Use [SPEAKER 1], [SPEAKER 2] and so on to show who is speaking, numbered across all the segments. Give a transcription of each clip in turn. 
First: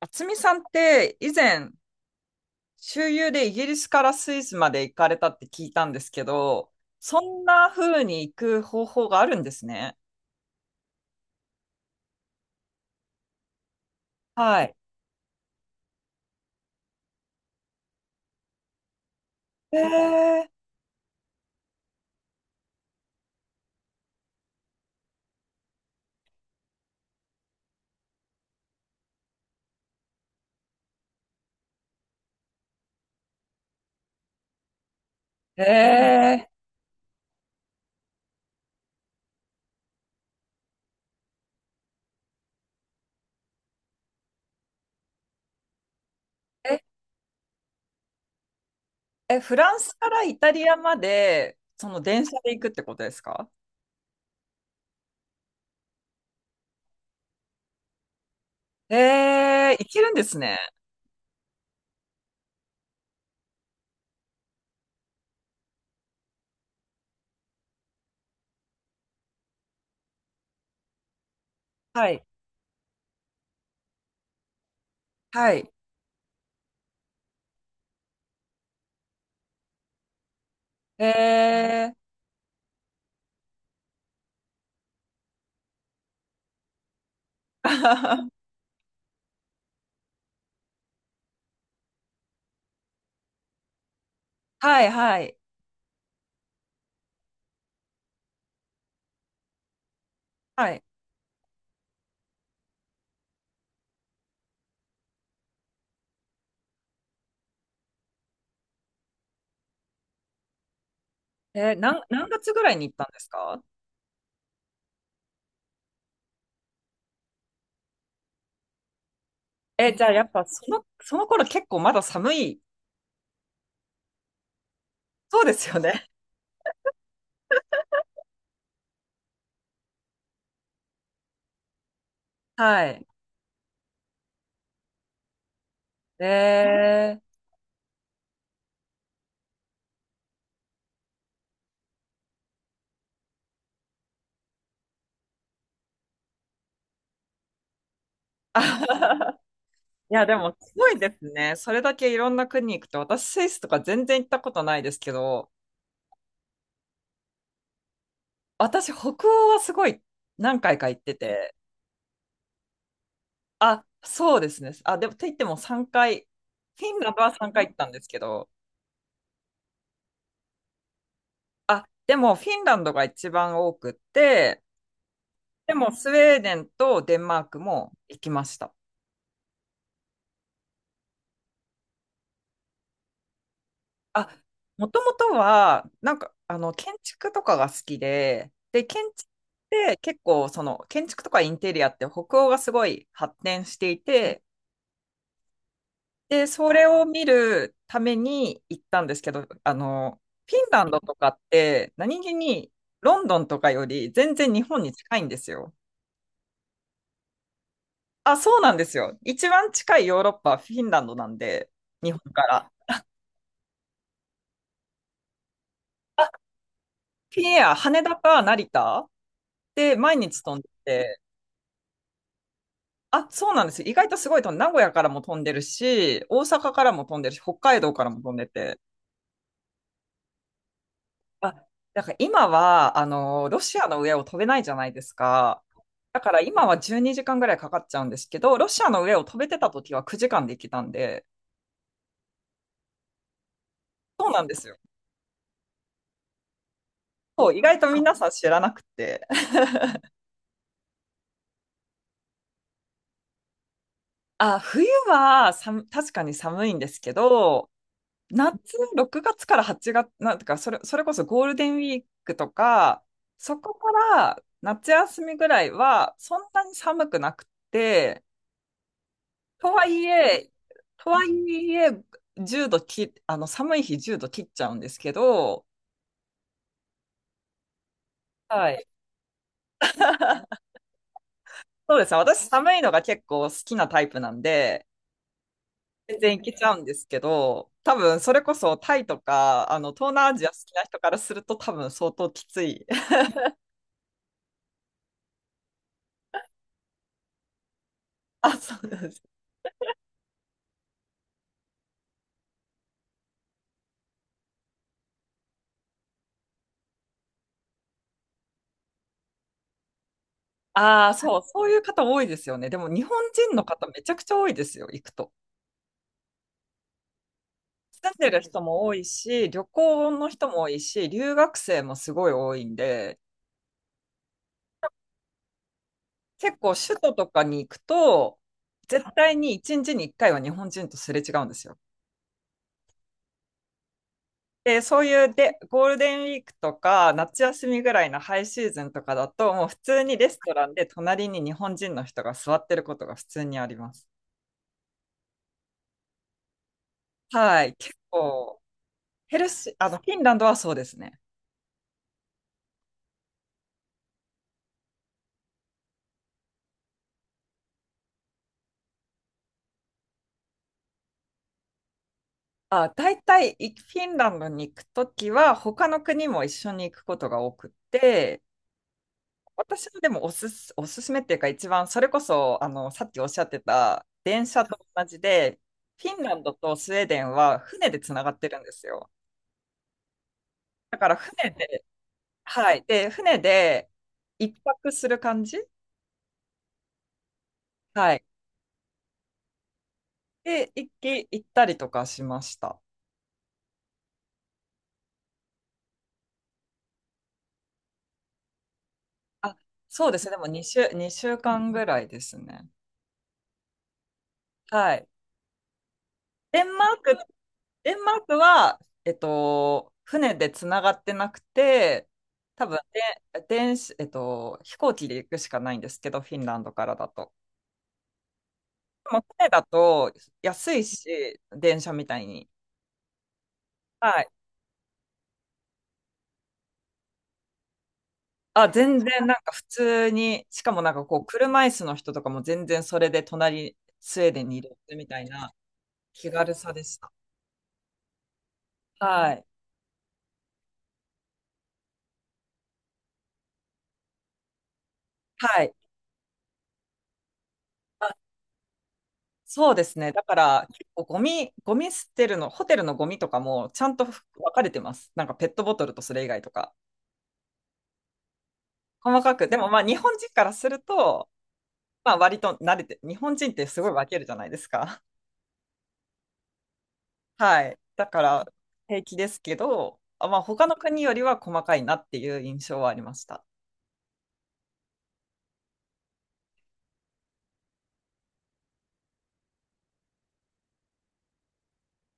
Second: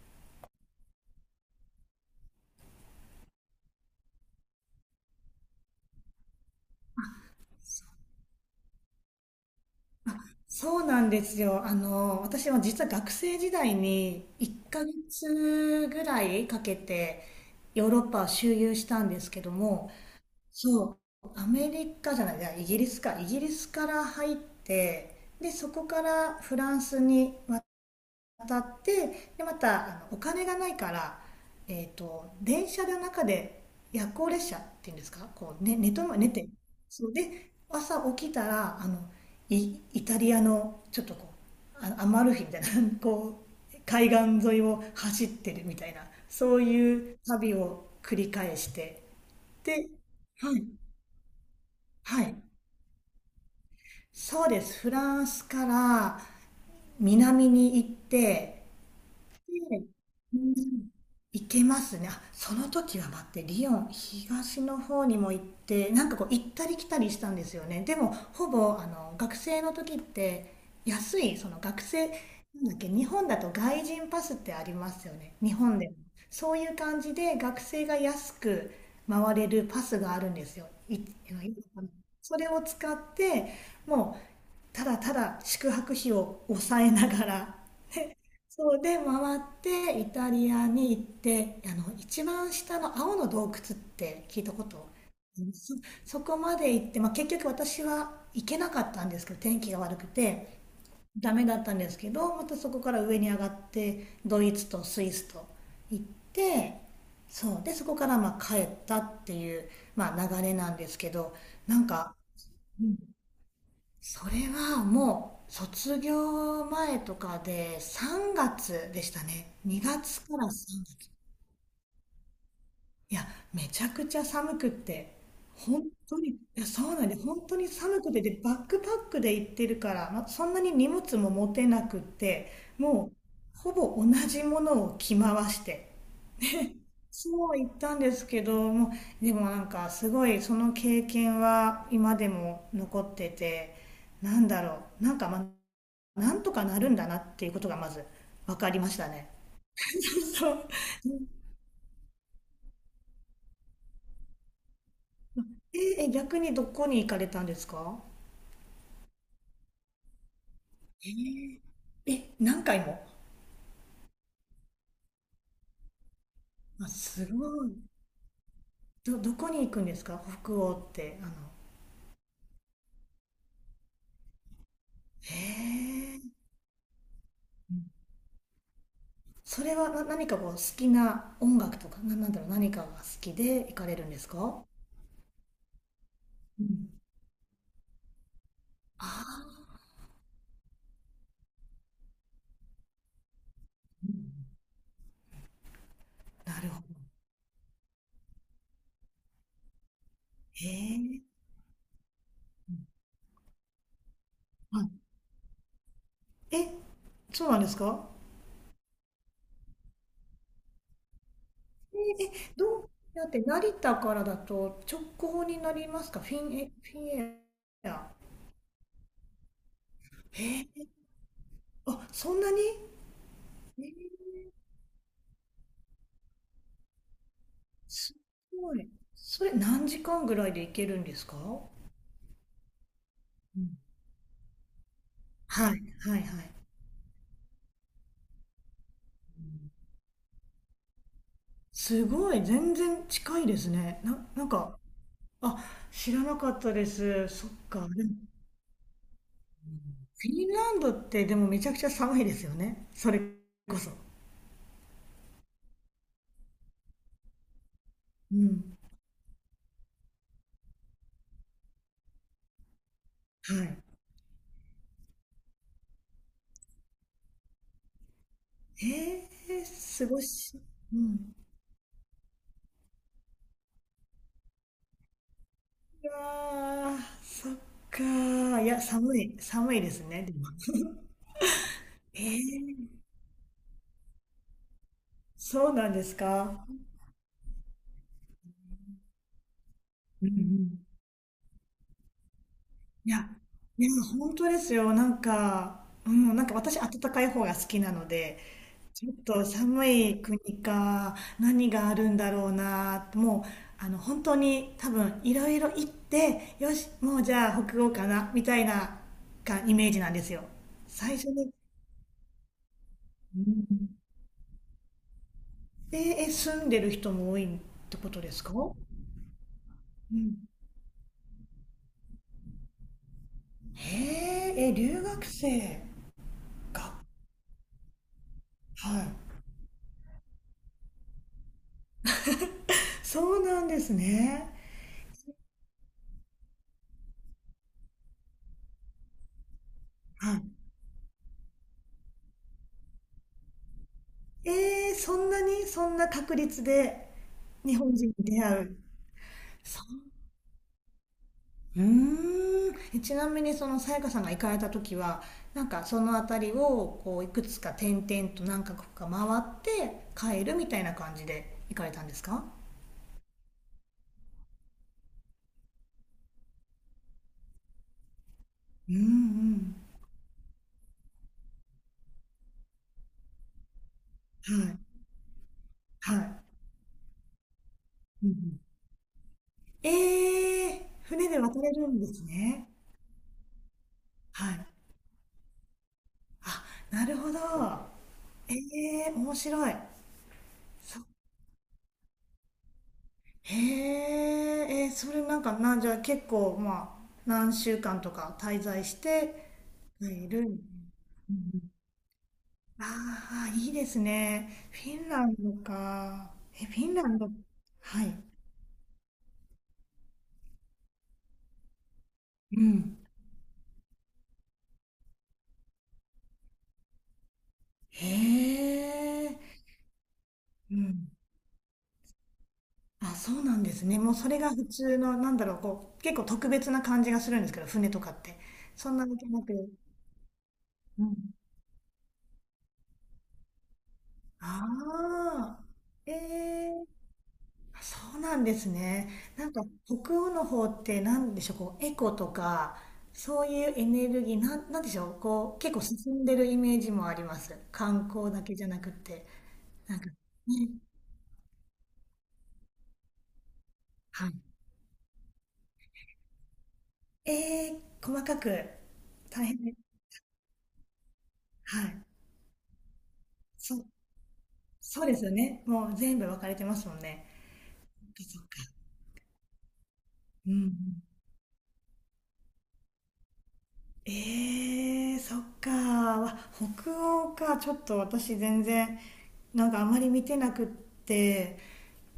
[SPEAKER 1] 渥美さんって以前、周遊でイギリスからスイスまで行かれたって聞いたんですけど、そんな風に行く方法があるんですね。
[SPEAKER 2] そうなんですよ。私は実は学生時代に
[SPEAKER 1] は
[SPEAKER 2] 1
[SPEAKER 1] い。
[SPEAKER 2] ヶ月ぐらいかけてヨーロッパを周遊したんですけど
[SPEAKER 1] え
[SPEAKER 2] も、
[SPEAKER 1] ー、
[SPEAKER 2] そう、アメリカじゃない、いやイギリスか、イギリスから入って、で、そこからフランスに当たって、で、またお金がないから、電車の中で、夜行列車っていうんですか、こう、ね、寝と寝
[SPEAKER 1] え
[SPEAKER 2] てそうで、朝起きたらイタリアのちょっとこう、アマルフィみたいな こう海岸沿いを走ってるみたいな、そう
[SPEAKER 1] ー、え、
[SPEAKER 2] いう旅を繰り返して。
[SPEAKER 1] フラン
[SPEAKER 2] で
[SPEAKER 1] スからイタ
[SPEAKER 2] はい
[SPEAKER 1] リアまで、その
[SPEAKER 2] は
[SPEAKER 1] 電車
[SPEAKER 2] い、
[SPEAKER 1] で行くってことですか？
[SPEAKER 2] そうです。フランスから南に行って。で、
[SPEAKER 1] 行けるんで
[SPEAKER 2] う
[SPEAKER 1] す
[SPEAKER 2] ん、
[SPEAKER 1] ね。
[SPEAKER 2] 行けますね。あ、その時は待って、リヨン、東の方にも行って、なんかこう行ったり来たりしたんですよね。でも、ほぼ、学生の時って、安い、その学
[SPEAKER 1] は
[SPEAKER 2] 生、な
[SPEAKER 1] い。
[SPEAKER 2] んだっけ、日本だと外人パスってありますよね。日
[SPEAKER 1] はい。
[SPEAKER 2] 本でも。そういう感じで、学生が安く回れるパスがあるんですよ。
[SPEAKER 1] え
[SPEAKER 2] いいのかな、
[SPEAKER 1] ー、
[SPEAKER 2] それを使って、もう、ただただ宿泊費を抑えながら、そうで回って、イタリアに行って、一番下の青の洞窟って聞いたこ
[SPEAKER 1] は
[SPEAKER 2] と、
[SPEAKER 1] いはい。
[SPEAKER 2] そ、そこまで行って、まあ、結局私は行けなかったんですけど、天気が悪くて
[SPEAKER 1] はい。
[SPEAKER 2] ダメだったんですけど、またそこから上に上がってドイツとスイスと行って、そうで、そこからまあ帰ったっていう、まあ、流れなんですけど。なんか、
[SPEAKER 1] 何月ぐらいに行ったんですか？
[SPEAKER 2] それはもう卒業前とかで3月でしたね。2
[SPEAKER 1] じゃあ
[SPEAKER 2] 月
[SPEAKER 1] やっ
[SPEAKER 2] か
[SPEAKER 1] ぱ
[SPEAKER 2] ら3月。
[SPEAKER 1] その頃結構まだ寒い？
[SPEAKER 2] いや、めちゃくちゃ寒くって。
[SPEAKER 1] そうですよ
[SPEAKER 2] 本
[SPEAKER 1] ね。
[SPEAKER 2] 当に、いや、そうなんで、本当に寒くて、で、バックパックで行ってるから、まあ、そんなに荷物も持てなくって、
[SPEAKER 1] はい。
[SPEAKER 2] もう、ほぼ同じものを着回して、
[SPEAKER 1] えー。
[SPEAKER 2] そう言ったんですけども。でもなんか、すごい、その経験は今でも残ってて、なんだろう、なんか、まあ、なんとかなるんだなっていうことがまず分かりましたね。
[SPEAKER 1] いや、で
[SPEAKER 2] そ
[SPEAKER 1] も、
[SPEAKER 2] う。
[SPEAKER 1] すごいですね。それだけいろんな国行くと、私、スイスとか全然行ったことないですけど、
[SPEAKER 2] ええ、逆にどこに行かれたんですか？
[SPEAKER 1] 私、北欧はすごい何回か行ってて、
[SPEAKER 2] ええ、え、何回も？
[SPEAKER 1] あ、そうですね。あ、でも、と言っても3回、フ
[SPEAKER 2] あ、
[SPEAKER 1] ィンランド
[SPEAKER 2] す
[SPEAKER 1] は3
[SPEAKER 2] ご
[SPEAKER 1] 回行っ
[SPEAKER 2] い。
[SPEAKER 1] たんですけど、
[SPEAKER 2] どこに行くんですか？北欧って、
[SPEAKER 1] あ、でも、フィンランドが一番多くって、
[SPEAKER 2] へ
[SPEAKER 1] でも、スウ
[SPEAKER 2] え。
[SPEAKER 1] ェーデンとデンマーク
[SPEAKER 2] うん。
[SPEAKER 1] も行きました。
[SPEAKER 2] それは、何かこう、好きな音楽とか、なんだろう、何かが好きで行かれるんで
[SPEAKER 1] あ、
[SPEAKER 2] すか？
[SPEAKER 1] もともとは、なんか、
[SPEAKER 2] うん。
[SPEAKER 1] 建築とかが好きで、で、建築っ
[SPEAKER 2] あ
[SPEAKER 1] て結構、建築とかインテリアって北欧がすごい発展していて、で、
[SPEAKER 2] あ、なる
[SPEAKER 1] そ
[SPEAKER 2] ほ
[SPEAKER 1] れ
[SPEAKER 2] ど。
[SPEAKER 1] を見るために行ったんですけど、フィ
[SPEAKER 2] へ
[SPEAKER 1] ンランドと
[SPEAKER 2] え。
[SPEAKER 1] かって、何気にロンドンとかより全然日
[SPEAKER 2] は
[SPEAKER 1] 本に
[SPEAKER 2] い。
[SPEAKER 1] 近いんですよ。
[SPEAKER 2] え、そうなんですか？
[SPEAKER 1] あ、そうなんですよ。一番近いヨーロッパはフィンランドなんで、日本
[SPEAKER 2] え、え
[SPEAKER 1] から。
[SPEAKER 2] どうやって、成田からだと直行になりますか？フィンエ、フィンエ
[SPEAKER 1] フィンエア、羽
[SPEAKER 2] ア。
[SPEAKER 1] 田か成田で毎日飛んで
[SPEAKER 2] え
[SPEAKER 1] て、
[SPEAKER 2] あ、そんなに。
[SPEAKER 1] あ、そうなんです
[SPEAKER 2] え
[SPEAKER 1] よ。意外と
[SPEAKER 2] ー
[SPEAKER 1] すごいと、名古屋からも飛んでるし、大阪からも飛んでるし、北海道から
[SPEAKER 2] す
[SPEAKER 1] も飛んで
[SPEAKER 2] ご
[SPEAKER 1] て。
[SPEAKER 2] い。それ何時間ぐらいで行けるんですか？
[SPEAKER 1] あ、だから今は、ロ
[SPEAKER 2] うん。
[SPEAKER 1] シアの上を飛べないじゃないですか。
[SPEAKER 2] はい、は
[SPEAKER 1] だ
[SPEAKER 2] い、
[SPEAKER 1] から
[SPEAKER 2] はい。
[SPEAKER 1] 今は12時間ぐらいかかっちゃうんですけど、ロシアの上を飛べてた時は9時間で行けたんで、
[SPEAKER 2] すごい、全然近いですね。な、
[SPEAKER 1] そうな
[SPEAKER 2] な
[SPEAKER 1] ん
[SPEAKER 2] ん
[SPEAKER 1] ですよ。
[SPEAKER 2] か、あ、知らなかったです。そ
[SPEAKER 1] そ
[SPEAKER 2] っ
[SPEAKER 1] う、意外
[SPEAKER 2] か。
[SPEAKER 1] と
[SPEAKER 2] でも、
[SPEAKER 1] 皆さん知らなくて。
[SPEAKER 2] フィンランドってでもめちゃくちゃ寒いですよね、それこそ。
[SPEAKER 1] あ、冬は確かに寒いんですけど、
[SPEAKER 2] う
[SPEAKER 1] 夏、
[SPEAKER 2] ん。
[SPEAKER 1] 6月から8月、なんてか、それこそゴールデンウィークとか、
[SPEAKER 2] は
[SPEAKER 1] そこ
[SPEAKER 2] い。
[SPEAKER 1] から夏休みぐらいは、そんなに寒くなくて、とはい
[SPEAKER 2] 過ご
[SPEAKER 1] え、
[SPEAKER 2] し。う
[SPEAKER 1] とは
[SPEAKER 2] ん。
[SPEAKER 1] いえ、1度き、あの、寒い日10度切っちゃうんですけど、
[SPEAKER 2] いやー、そっかー。い
[SPEAKER 1] は
[SPEAKER 2] や、
[SPEAKER 1] い。
[SPEAKER 2] 寒い、寒いですね、でも。
[SPEAKER 1] そうですね。
[SPEAKER 2] え
[SPEAKER 1] 私、寒
[SPEAKER 2] ー、
[SPEAKER 1] いのが結構好きなタイプなんで、
[SPEAKER 2] そうなんです
[SPEAKER 1] 全然いけち
[SPEAKER 2] か。
[SPEAKER 1] ゃうんですけど、多分、それこそタイとか、東
[SPEAKER 2] うんう
[SPEAKER 1] 南アジア好きな
[SPEAKER 2] ん。
[SPEAKER 1] 人からすると、多分、相当きつい。
[SPEAKER 2] い や、いや、本当ですよ。なんか、うん、なんか私、暖かい方が好きなので、
[SPEAKER 1] あ、そう
[SPEAKER 2] ち
[SPEAKER 1] で
[SPEAKER 2] ょっ
[SPEAKER 1] す。
[SPEAKER 2] と寒い国か、何があるんだろうな、もう、本当に多分、いろいろ行って、よし、もうじゃあ北欧かな、みたいな、か、イメージなんですよ。
[SPEAKER 1] ああ、
[SPEAKER 2] 最初
[SPEAKER 1] そう、
[SPEAKER 2] に、
[SPEAKER 1] そういう方多いですよね。でも日本
[SPEAKER 2] う
[SPEAKER 1] 人の方
[SPEAKER 2] ん。
[SPEAKER 1] めちゃくちゃ多いですよ、行くと。
[SPEAKER 2] ええ、住んでる人も多いって
[SPEAKER 1] 住
[SPEAKER 2] こ
[SPEAKER 1] ん
[SPEAKER 2] と
[SPEAKER 1] で
[SPEAKER 2] で
[SPEAKER 1] る
[SPEAKER 2] すか？
[SPEAKER 1] 人
[SPEAKER 2] う
[SPEAKER 1] も多いし、旅行の人
[SPEAKER 2] ん。
[SPEAKER 1] も多いし、留学生もすごい多いんで、
[SPEAKER 2] へえ、え、留学生
[SPEAKER 1] 結構首
[SPEAKER 2] が、
[SPEAKER 1] 都とかに行くと、
[SPEAKER 2] は
[SPEAKER 1] 絶
[SPEAKER 2] い。
[SPEAKER 1] 対に1日に1回は日本人とすれ違うんですよ。
[SPEAKER 2] そうなんですね。
[SPEAKER 1] で、そういうで、ゴールデンウィークとか、夏休みぐらいのハイシーズンとかだと、もう普通にレ
[SPEAKER 2] は
[SPEAKER 1] スト
[SPEAKER 2] い。
[SPEAKER 1] ランで隣に日本人の人が座ってることが普通にあります。
[SPEAKER 2] ええ、そんなに、そんな確率で
[SPEAKER 1] はい、
[SPEAKER 2] 日本
[SPEAKER 1] 結
[SPEAKER 2] 人に出会
[SPEAKER 1] 構、
[SPEAKER 2] う。
[SPEAKER 1] ヘルシー、
[SPEAKER 2] そ
[SPEAKER 1] あの、フィンランドはそうですね。
[SPEAKER 2] う。うーん。え、ちなみにそのさやかさんが行かれた時は、なんかその辺りをこう、いくつか転々と何カ国か回って帰るみたいな感じで行かれたんですか？
[SPEAKER 1] あ、大体フィンランドに行くときは他の国も一緒に行くことが多くて、
[SPEAKER 2] うん
[SPEAKER 1] 私はでもおすすめっていうか一番それこそあのさっきおっしゃってた電
[SPEAKER 2] うん。
[SPEAKER 1] 車
[SPEAKER 2] は
[SPEAKER 1] と
[SPEAKER 2] い。
[SPEAKER 1] 同じで、フィ
[SPEAKER 2] は
[SPEAKER 1] ンラン
[SPEAKER 2] い。
[SPEAKER 1] ドとスウェーデンは船でつな
[SPEAKER 2] う
[SPEAKER 1] が
[SPEAKER 2] んう
[SPEAKER 1] ってる
[SPEAKER 2] ん。
[SPEAKER 1] んですよ。
[SPEAKER 2] ええ、
[SPEAKER 1] だから
[SPEAKER 2] 船で
[SPEAKER 1] 船
[SPEAKER 2] 渡れ
[SPEAKER 1] で、
[SPEAKER 2] るんですね。
[SPEAKER 1] はい。で、船で
[SPEAKER 2] は
[SPEAKER 1] 一
[SPEAKER 2] い。
[SPEAKER 1] 泊する感じ。
[SPEAKER 2] あ、なるほど。
[SPEAKER 1] はい。
[SPEAKER 2] ええ、面白い。
[SPEAKER 1] で、
[SPEAKER 2] そ
[SPEAKER 1] 行ったりとかしました。
[SPEAKER 2] へえ、それなんか、じゃあ結構、まあ、何週間とか滞在して
[SPEAKER 1] あ、そうです
[SPEAKER 2] い
[SPEAKER 1] ね。で
[SPEAKER 2] る。う
[SPEAKER 1] も
[SPEAKER 2] ん
[SPEAKER 1] 2
[SPEAKER 2] う
[SPEAKER 1] 週間
[SPEAKER 2] ん。
[SPEAKER 1] ぐらいですね。
[SPEAKER 2] ああ、いいですね。フ
[SPEAKER 1] は
[SPEAKER 2] ィ
[SPEAKER 1] い。
[SPEAKER 2] ンランドか。
[SPEAKER 1] デ
[SPEAKER 2] え、
[SPEAKER 1] ン
[SPEAKER 2] フ
[SPEAKER 1] マ
[SPEAKER 2] ィン
[SPEAKER 1] ー
[SPEAKER 2] ラ
[SPEAKER 1] ク
[SPEAKER 2] ンド。
[SPEAKER 1] デン
[SPEAKER 2] は
[SPEAKER 1] マー
[SPEAKER 2] い。
[SPEAKER 1] クは、船でつながってなくて、
[SPEAKER 2] う
[SPEAKER 1] 多分
[SPEAKER 2] ん。
[SPEAKER 1] で、電子、えっと、飛行機で行くしかないんですけど、フィンランドからだと。
[SPEAKER 2] へ
[SPEAKER 1] でも船
[SPEAKER 2] え。
[SPEAKER 1] だと安
[SPEAKER 2] う
[SPEAKER 1] い
[SPEAKER 2] ん。
[SPEAKER 1] し、電車みたいに。
[SPEAKER 2] あ、そうなんですね。もう
[SPEAKER 1] はい。
[SPEAKER 2] それが普通の、なんだろう、こう、結構特別な感じがするんですけど、船とかって。
[SPEAKER 1] あ、
[SPEAKER 2] そん
[SPEAKER 1] 全
[SPEAKER 2] なわ
[SPEAKER 1] 然
[SPEAKER 2] け
[SPEAKER 1] なん
[SPEAKER 2] な
[SPEAKER 1] か
[SPEAKER 2] く。
[SPEAKER 1] 普通に、しかもなん
[SPEAKER 2] う
[SPEAKER 1] かこ
[SPEAKER 2] ん。
[SPEAKER 1] う、車椅子の人とかも全然それで隣、スウェーデンにいるみたいな
[SPEAKER 2] ああ、え
[SPEAKER 1] 気軽さで
[SPEAKER 2] え、
[SPEAKER 1] した。
[SPEAKER 2] そうなんですね。
[SPEAKER 1] はい。
[SPEAKER 2] なんか、北欧の方ってなんでしょう、こう、エコとか、そういうエネルギー、なんでしょう、こう、
[SPEAKER 1] は
[SPEAKER 2] 結
[SPEAKER 1] い。
[SPEAKER 2] 構進んでるイメージもあります。観光だけじゃなくて。
[SPEAKER 1] そうで
[SPEAKER 2] な
[SPEAKER 1] す
[SPEAKER 2] んか、
[SPEAKER 1] ね。だから、
[SPEAKER 2] ね、
[SPEAKER 1] 結構ゴミ捨てるの、ホテルのゴミとかもちゃんと分
[SPEAKER 2] はい。
[SPEAKER 1] かれてます。なんかペットボトルとそれ以外とか。
[SPEAKER 2] ええ、細かく、
[SPEAKER 1] 細か
[SPEAKER 2] 大
[SPEAKER 1] く。で
[SPEAKER 2] 変
[SPEAKER 1] も
[SPEAKER 2] ね。
[SPEAKER 1] まあ日本人からすると、
[SPEAKER 2] はい。
[SPEAKER 1] まあ割と慣れて、日本人って
[SPEAKER 2] そ
[SPEAKER 1] す
[SPEAKER 2] う
[SPEAKER 1] ごい分けるじゃないですか。
[SPEAKER 2] そうですよね。もう全部分かれてますもんね。
[SPEAKER 1] はい。だか
[SPEAKER 2] そっ
[SPEAKER 1] ら
[SPEAKER 2] か。
[SPEAKER 1] 平気ですけど、まあ
[SPEAKER 2] うんう
[SPEAKER 1] 他
[SPEAKER 2] ん。
[SPEAKER 1] の国よりは細かいなっていう印象はありました。
[SPEAKER 2] そっか。わ北欧か。ちょっと私全然、なんかあまり見てなくって。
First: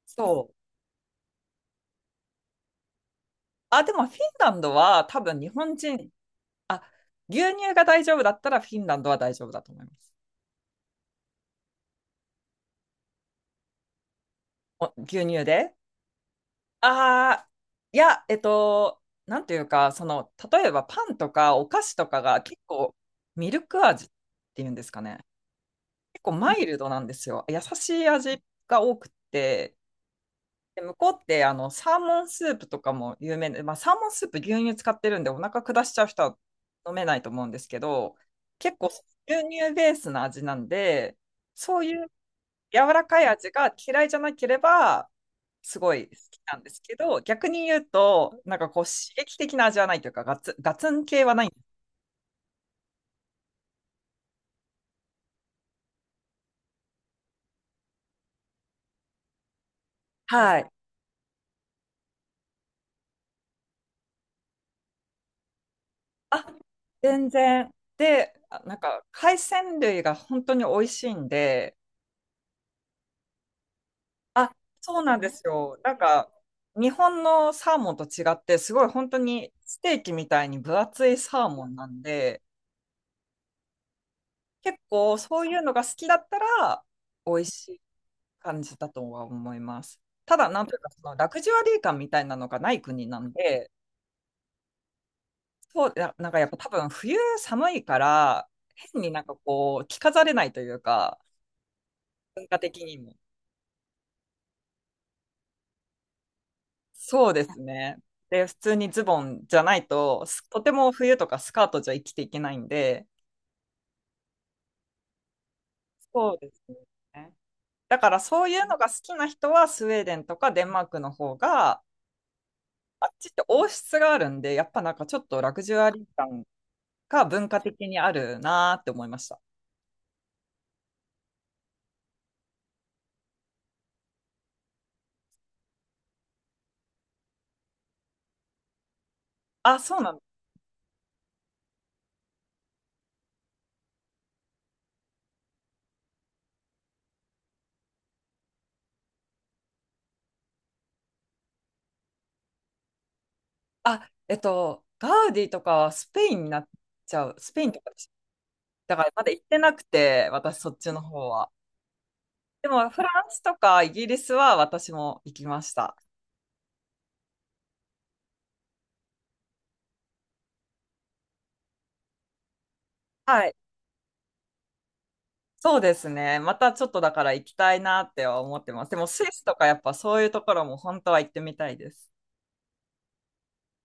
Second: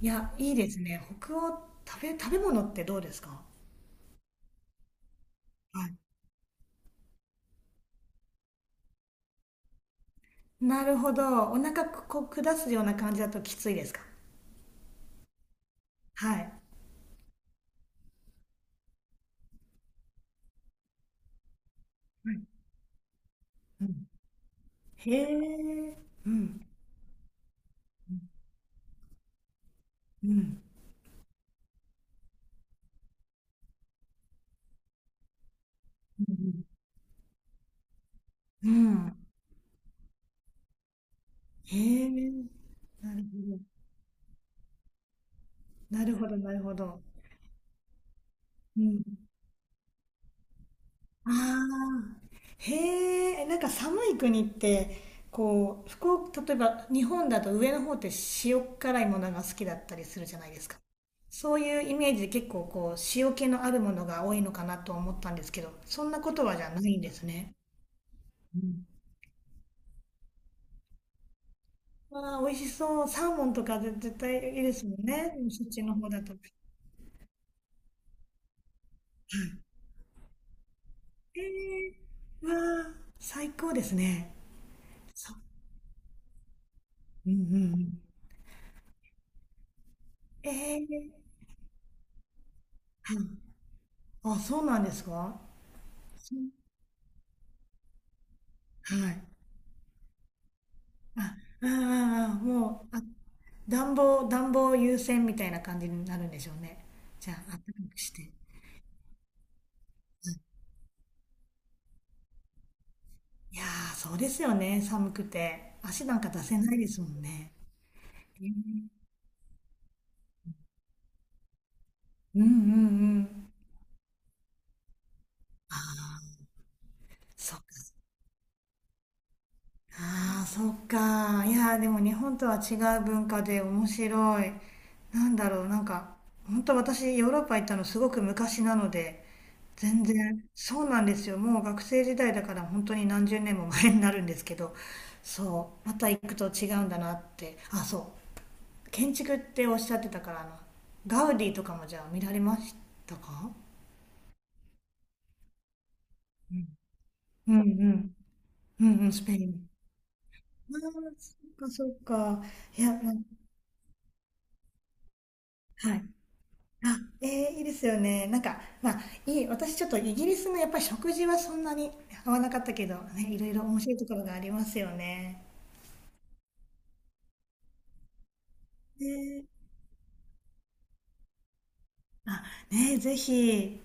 [SPEAKER 2] いや、
[SPEAKER 1] そ
[SPEAKER 2] いい
[SPEAKER 1] う。
[SPEAKER 2] ですね。北欧、食べ物ってどうですか？
[SPEAKER 1] あ、でもフィンランドは多分日本
[SPEAKER 2] はい。
[SPEAKER 1] 人、あ、牛乳が大丈夫だったらフィンランドは大丈夫だと思います。
[SPEAKER 2] なるほど。お腹こう下すような感じだときついですか？
[SPEAKER 1] お牛乳で
[SPEAKER 2] はい。
[SPEAKER 1] ああ、いや、なんていうか、例えばパンとかお菓子とか
[SPEAKER 2] はい。
[SPEAKER 1] が結構ミルク
[SPEAKER 2] う
[SPEAKER 1] 味っ
[SPEAKER 2] ん。
[SPEAKER 1] ていうんですか
[SPEAKER 2] へ
[SPEAKER 1] ね。
[SPEAKER 2] え。
[SPEAKER 1] 結
[SPEAKER 2] う
[SPEAKER 1] 構マイ
[SPEAKER 2] ん。
[SPEAKER 1] ルドなんですよ。優しい味が多くて、
[SPEAKER 2] うん。
[SPEAKER 1] で、向こうってあのサーモンスープとかも有名で、まあ、サーモンスープ牛乳使ってるんでお腹下しちゃう人
[SPEAKER 2] う
[SPEAKER 1] は
[SPEAKER 2] ん。
[SPEAKER 1] 飲めないと思うんですけど、
[SPEAKER 2] う
[SPEAKER 1] 結構
[SPEAKER 2] ん。
[SPEAKER 1] 牛乳ベースの味なんで、
[SPEAKER 2] へ
[SPEAKER 1] そういう
[SPEAKER 2] え。
[SPEAKER 1] 柔ら
[SPEAKER 2] な
[SPEAKER 1] か
[SPEAKER 2] る
[SPEAKER 1] い
[SPEAKER 2] ほ
[SPEAKER 1] 味
[SPEAKER 2] ど。
[SPEAKER 1] が嫌いじゃなければ、すご
[SPEAKER 2] な
[SPEAKER 1] い好
[SPEAKER 2] るほど、
[SPEAKER 1] き
[SPEAKER 2] な
[SPEAKER 1] な
[SPEAKER 2] る
[SPEAKER 1] んで
[SPEAKER 2] ほ
[SPEAKER 1] すけ
[SPEAKER 2] ど。
[SPEAKER 1] ど、逆に言うと、なんか
[SPEAKER 2] う
[SPEAKER 1] こう
[SPEAKER 2] ん。
[SPEAKER 1] 刺激的な味はないというか、ガツン系
[SPEAKER 2] あ
[SPEAKER 1] はない。
[SPEAKER 2] あ、へえ、なんか寒い国って、こう、福岡、例えば日本だと上の方って塩辛いものが好きだったりするじゃない
[SPEAKER 1] は
[SPEAKER 2] です
[SPEAKER 1] い。
[SPEAKER 2] か。そういうイメージで、結構こう、塩気のあるものが多いのかなと思ったんですけど、そんなこ
[SPEAKER 1] あ、
[SPEAKER 2] とはじゃないんです
[SPEAKER 1] 全
[SPEAKER 2] ね。
[SPEAKER 1] 然。で、
[SPEAKER 2] う
[SPEAKER 1] あなん
[SPEAKER 2] ん。
[SPEAKER 1] か海鮮類が本当に美味しいんで、
[SPEAKER 2] わあ、美味しそう。サーモンとか、絶対
[SPEAKER 1] あ、
[SPEAKER 2] いいですも
[SPEAKER 1] そ
[SPEAKER 2] ん
[SPEAKER 1] うなんで
[SPEAKER 2] ね、
[SPEAKER 1] す
[SPEAKER 2] そっ
[SPEAKER 1] よ。
[SPEAKER 2] ち
[SPEAKER 1] な
[SPEAKER 2] の
[SPEAKER 1] ん
[SPEAKER 2] 方だ
[SPEAKER 1] か
[SPEAKER 2] と。
[SPEAKER 1] 日本のサーモンと違って、すごい本当にステーキみたいに分厚いサーモンなん
[SPEAKER 2] え
[SPEAKER 1] で、
[SPEAKER 2] え、わあ、最高ですね。
[SPEAKER 1] 結構
[SPEAKER 2] そう。
[SPEAKER 1] そういうのが好きだったら、
[SPEAKER 2] う
[SPEAKER 1] 美
[SPEAKER 2] んう
[SPEAKER 1] 味
[SPEAKER 2] ん
[SPEAKER 1] し
[SPEAKER 2] う
[SPEAKER 1] い
[SPEAKER 2] ん。
[SPEAKER 1] 感じだとは思います。ただ、
[SPEAKER 2] え
[SPEAKER 1] なんという
[SPEAKER 2] え、
[SPEAKER 1] か、そのラグジュアリー感みたいなのがない国
[SPEAKER 2] は
[SPEAKER 1] なん
[SPEAKER 2] い。
[SPEAKER 1] で、
[SPEAKER 2] あ、そうなんですか？
[SPEAKER 1] そう、なんかやっぱ多分冬寒いから、
[SPEAKER 2] は
[SPEAKER 1] 変にな
[SPEAKER 2] い。
[SPEAKER 1] んかこう、着飾れないというか、
[SPEAKER 2] あ、ああ、あ、
[SPEAKER 1] 文化的
[SPEAKER 2] もう、
[SPEAKER 1] に
[SPEAKER 2] あ、
[SPEAKER 1] も。
[SPEAKER 2] 暖房優先みたいな感じになるんでしょうね。
[SPEAKER 1] そ
[SPEAKER 2] じ
[SPEAKER 1] う
[SPEAKER 2] ゃあ、
[SPEAKER 1] で
[SPEAKER 2] あ
[SPEAKER 1] す
[SPEAKER 2] ったか
[SPEAKER 1] ね。
[SPEAKER 2] くして。
[SPEAKER 1] で、普通にズボンじゃないと、とても冬とかスカートじゃ生きていけないんで、
[SPEAKER 2] いやー、そうですよね、寒くて。足なんか
[SPEAKER 1] そう
[SPEAKER 2] 出
[SPEAKER 1] で
[SPEAKER 2] せ
[SPEAKER 1] す
[SPEAKER 2] ないですもん
[SPEAKER 1] ね。
[SPEAKER 2] ね。
[SPEAKER 1] だからそ
[SPEAKER 2] え
[SPEAKER 1] ういうの
[SPEAKER 2] ー
[SPEAKER 1] が好きな人は、スウェーデンとかデンマークの方が、
[SPEAKER 2] うんうんう
[SPEAKER 1] あっちって
[SPEAKER 2] ん。
[SPEAKER 1] 王室があるんで、やっぱなんかちょっとラグジュアリー感が文
[SPEAKER 2] そっ
[SPEAKER 1] 化
[SPEAKER 2] か。
[SPEAKER 1] 的にあるなーって思いました。
[SPEAKER 2] ああ、そっか。いやー、でも日本とは違う文化で面白い。なんだろう、なんか、本当私、ヨーロッパ行ったのすごく昔なので、
[SPEAKER 1] あ、そう
[SPEAKER 2] 全
[SPEAKER 1] なんだ。
[SPEAKER 2] 然、そうなんですよ。もう学生時代だから本当に何十年も前になるんですけど、そう、また行くと違うんだなって。あ、そう。建築っておっしゃってたから、ガウディとかもじゃあ見られましたか？
[SPEAKER 1] あ、ガウディとかはスペインに
[SPEAKER 2] う
[SPEAKER 1] なっ
[SPEAKER 2] ん
[SPEAKER 1] ちゃう。ス
[SPEAKER 2] うん
[SPEAKER 1] ペ
[SPEAKER 2] う
[SPEAKER 1] インとかでした。
[SPEAKER 2] んう
[SPEAKER 1] だ
[SPEAKER 2] ん
[SPEAKER 1] か
[SPEAKER 2] う
[SPEAKER 1] ら
[SPEAKER 2] ん、ス
[SPEAKER 1] まだ
[SPEAKER 2] ペ
[SPEAKER 1] 行っ
[SPEAKER 2] イ
[SPEAKER 1] て
[SPEAKER 2] ン。
[SPEAKER 1] なくて、私そっ
[SPEAKER 2] ああ、
[SPEAKER 1] ちの方
[SPEAKER 2] そ
[SPEAKER 1] は。
[SPEAKER 2] っかそっか。
[SPEAKER 1] で
[SPEAKER 2] い
[SPEAKER 1] も
[SPEAKER 2] や、
[SPEAKER 1] フラ
[SPEAKER 2] ま
[SPEAKER 1] ンスとかイギリスは私も行きまし
[SPEAKER 2] あ、
[SPEAKER 1] た。
[SPEAKER 2] はい。あ、いいですよね。なんか、まあ、いい、私ちょっとイギリスのやっぱり食事はそんなに合わなかったけど、ね、い
[SPEAKER 1] は
[SPEAKER 2] ろい
[SPEAKER 1] い。
[SPEAKER 2] ろ面白いところがありますよね。
[SPEAKER 1] そうですね。またちょっとだから行きたいなっては思ってます。でも
[SPEAKER 2] ね
[SPEAKER 1] スイスとかやっぱそういうところも本当は行ってみたいです。
[SPEAKER 2] あ、ね、ぜひ。